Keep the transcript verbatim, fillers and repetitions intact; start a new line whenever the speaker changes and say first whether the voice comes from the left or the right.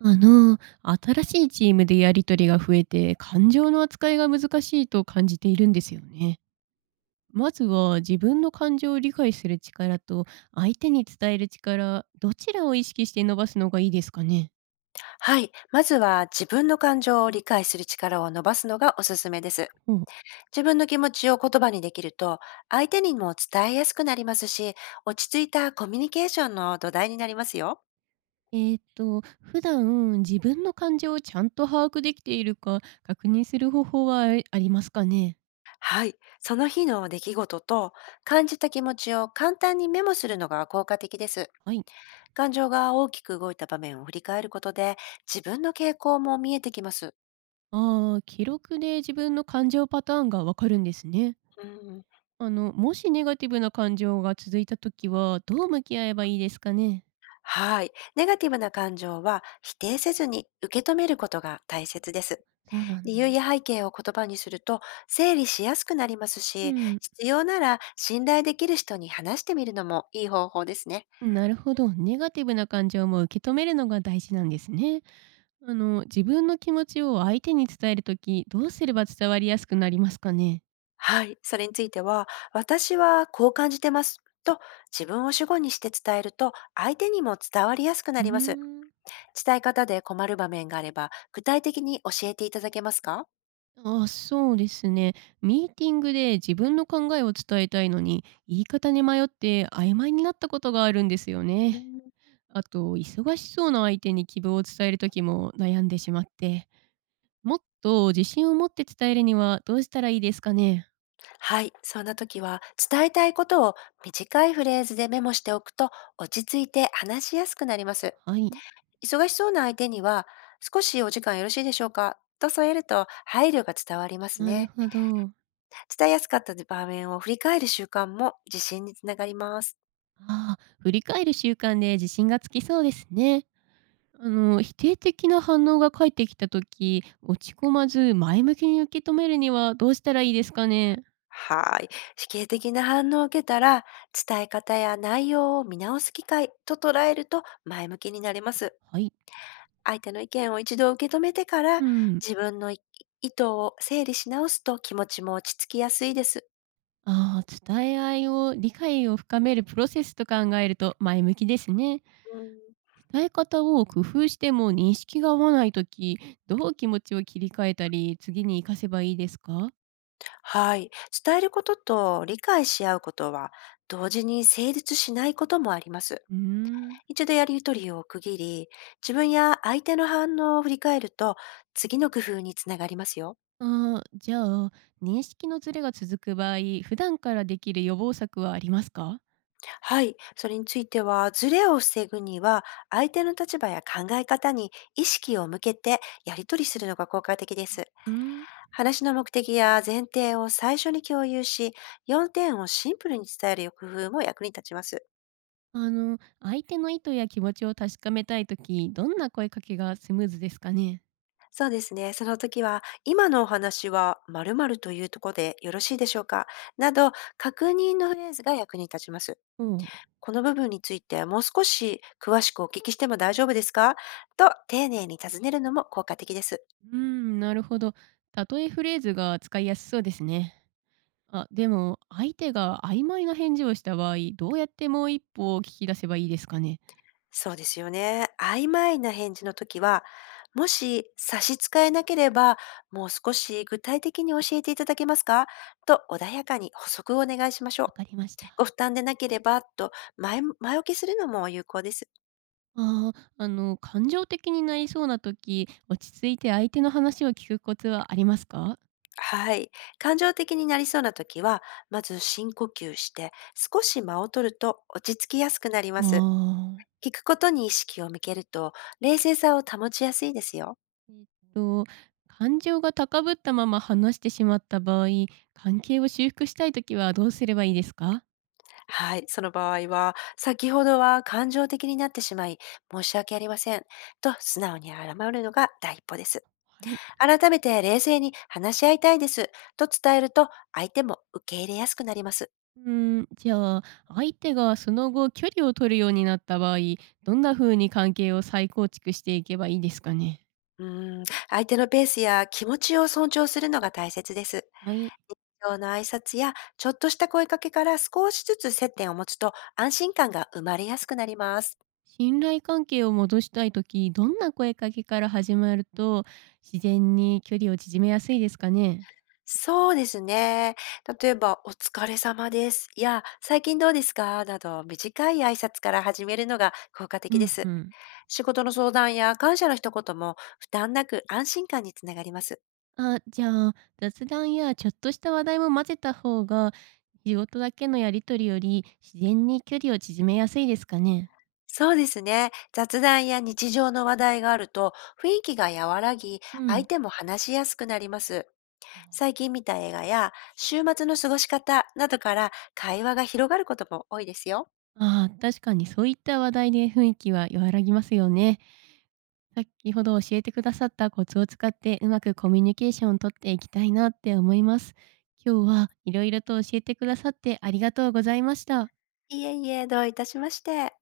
right: あの、新しいチームでやり取りが増えて、感情の扱いが難しいと感じているんですよね。まずは自分の感情を理解する力と相手に伝える力、どちらを意識して伸ばすのがいいですかね。
left: はい。まずは自分の感情を理解する力を伸ばすのがおすすめです。
right: ほう。
left: 自分の気持ちを言葉にできると、相手にも伝えやすくなりますし、落ち着いたコミュニケーションの土台になりますよ。
right: えー、と、普段自分の感情をちゃんと把握できているか確認する方法はありありますかね。
left: はい。その日の出来事と感じた気持ちを簡単にメモするのが効果的です。
right: はい。
left: 感情が大きく動いた場面を振り返ることで、自分の傾向も見えてきます。
right: ああ、記録で自分の感情パターンがわかるんですね。
left: うん。
right: あの、もしネガティブな感情が続いた時は、どう向き合えばいいですかね？
left: はい。ネガティブな感情は否定せずに受け止めることが大切です。
right: そうなん
left: 理
right: だ。
left: 由や背景を言葉にすると整理しやすくなります
right: う
left: し、
right: ん、
left: 必要なら信頼できる人に話してみるのもいい方法ですね。
right: なるほど。ネガティブな感情も受け止めるのが大事なんですね。あの、自分の気持ちを相手に伝える時、どうすれば伝わりやすくなりますかね？
left: はい。それについては、私はこう感じてます、と自分を主語にして伝えると相手にも伝わりやすくな
right: うー
left: ります。
right: ん。
left: 伝え方で困る場面があれば具体的に教えていただけますか？
right: あ、そうですね。ミーティングで自分の考えを伝えたいのに、言い方に迷って曖昧になったことがあるんですよ
left: う
right: ね。
left: ん。
right: あと、忙しそうな相手に希望を伝える時も悩んでしまって。もっと自信を持って伝えるにはどうしたらいいですかね？
left: はい、そんな時は、伝えたいことを短いフレーズでメモしておくと落ち着いて話しやすくなります。
right: はい、
left: 忙しそうな相手には、少しお時間よろしいでしょうか、と添えると配慮が伝わります
right: なる
left: ね。
right: ほど。
left: 伝えやすかった場面を振り返る習慣も自信につながります。
right: ああ、振り返る習慣で自信がつきそうですね。あの、否定的な反応が返ってきた時、落ち込まず前向きに受け止めるにはどうしたらいいですかね？
left: はい。否定的な反応を受けたら、伝え方や内容を見直す機会と捉えると前向きになれます。
right: はい。
left: 相手の意見を一度受け止めてから、
right: うん。
left: 自分のい意図を整理し直すと気持ちも落ち着きやすいです。
right: ああ、伝え合いを理解を深めるプロセスと考えると前向きですね。
left: うん。
right: 伝え方を工夫しても認識が合わない時、どう気持ちを切り替えたり、次に活かせばいいですか？
left: はい。伝えることと理解し合うことは、同時に成立しないこともあります。
right: うーん。
left: 一度やりとりを区切り、自分や相手の反応を振り返ると、次の工夫につながりますよ。
right: あー、じゃあ、認識のずれが続く場合、普段からできる予防策はありますか。
left: はい。それについては、ズレを防ぐには、相手の立場や考え方に意識を向けてやりとりするのが効果的です。
right: うーん。
left: 話の目的や前提を最初に共有し、よんてんをシンプルに伝える工夫も役に立ちます。
right: あの、相手の意図や気持ちを確かめたいとき、どんな声かけがスムーズですかね。
left: そうですね。その時は、今のお話は〇〇というところでよろしいでしょうか、など、確認のフレーズが役に立ちます。
right: おう。
left: この部分についてもう少し詳しくお聞きしても大丈夫ですか、と丁寧に尋ねるのも効果的です。
right: うーん、なるほど。例えフレーズが使いやすそうですね。あ、でも、相手が曖昧な返事をした場合、どうやってもう一歩を聞き出せばいいですかね。
left: そうですよね。曖昧な返事の時は、もし差し支えなければ、もう少し具体的に教えていただけますか、と穏やかに補足をお願いしましょ
right: わか
left: う。
right: りました。
left: ご負担でなければ、と前前置きするのも有効です。
right: ああ、あの、感情的になりそうな時、落ち着いて相手の話を聞くコツはありますか？
left: はい。感情的になりそうな時は、まず深呼吸して少し間を取ると落ち着きやすくなり
right: あ
left: ます。
right: あ。
left: 聞くことに意識を向けると冷静さを保ちやすいですよ。
right: と、感情が高ぶったまま話してしまった場合、関係を修復したい時はどうすればいいですか？
left: はい、その場合は、先ほどは感情的になってしまい、申し訳ありません、と素直に謝るのが第一歩です。
right: はい。
left: 改めて冷静に話し合いたいです、と伝えると、相手も受け入れやすくなります。
right: うーん、じゃあ、相手がその後距離を取るようになった場合、どんな風に関係を再構築していけばいいですかね？
left: うーん、相手のペースや気持ちを尊重するのが大切です。
right: はい。
left: 日常の挨拶や、ちょっとした声かけから少しずつ接点を持つと、安心感が生まれやすくなります。
right: 信頼関係を戻したいとき、どんな声かけから始まると、自然に距離を縮めやすいですかね？
left: そうですね。例えば、お疲れ様です。いや、最近どうですか、など、短い挨拶から始めるのが効果
right: う
left: 的で
right: ん、う
left: す。
right: ん。
left: 仕事の相談や感謝の一言も負担なく安心感につながります。
right: あ、じゃあ、雑談やちょっとした話題も混ぜた方が、仕事だけのやり取りより自然に距離を縮めやすいですかね？
left: そうですね。雑談や日常の話題があると雰囲気が和らぎ、
right: う
left: 相
right: ん。
left: 手も話しやすくなります。最近見た映画や週末の過ごし方などから会話が広がることも多いですよ。
right: ああ、確かにそういった話題で雰囲気は和らぎますよね。先ほど教えてくださったコツを使ってうまくコミュニケーションを取っていきたいなって思います。今日はいろいろと教えてくださってありがとうございました。
left: いえいえ、どういたしまして。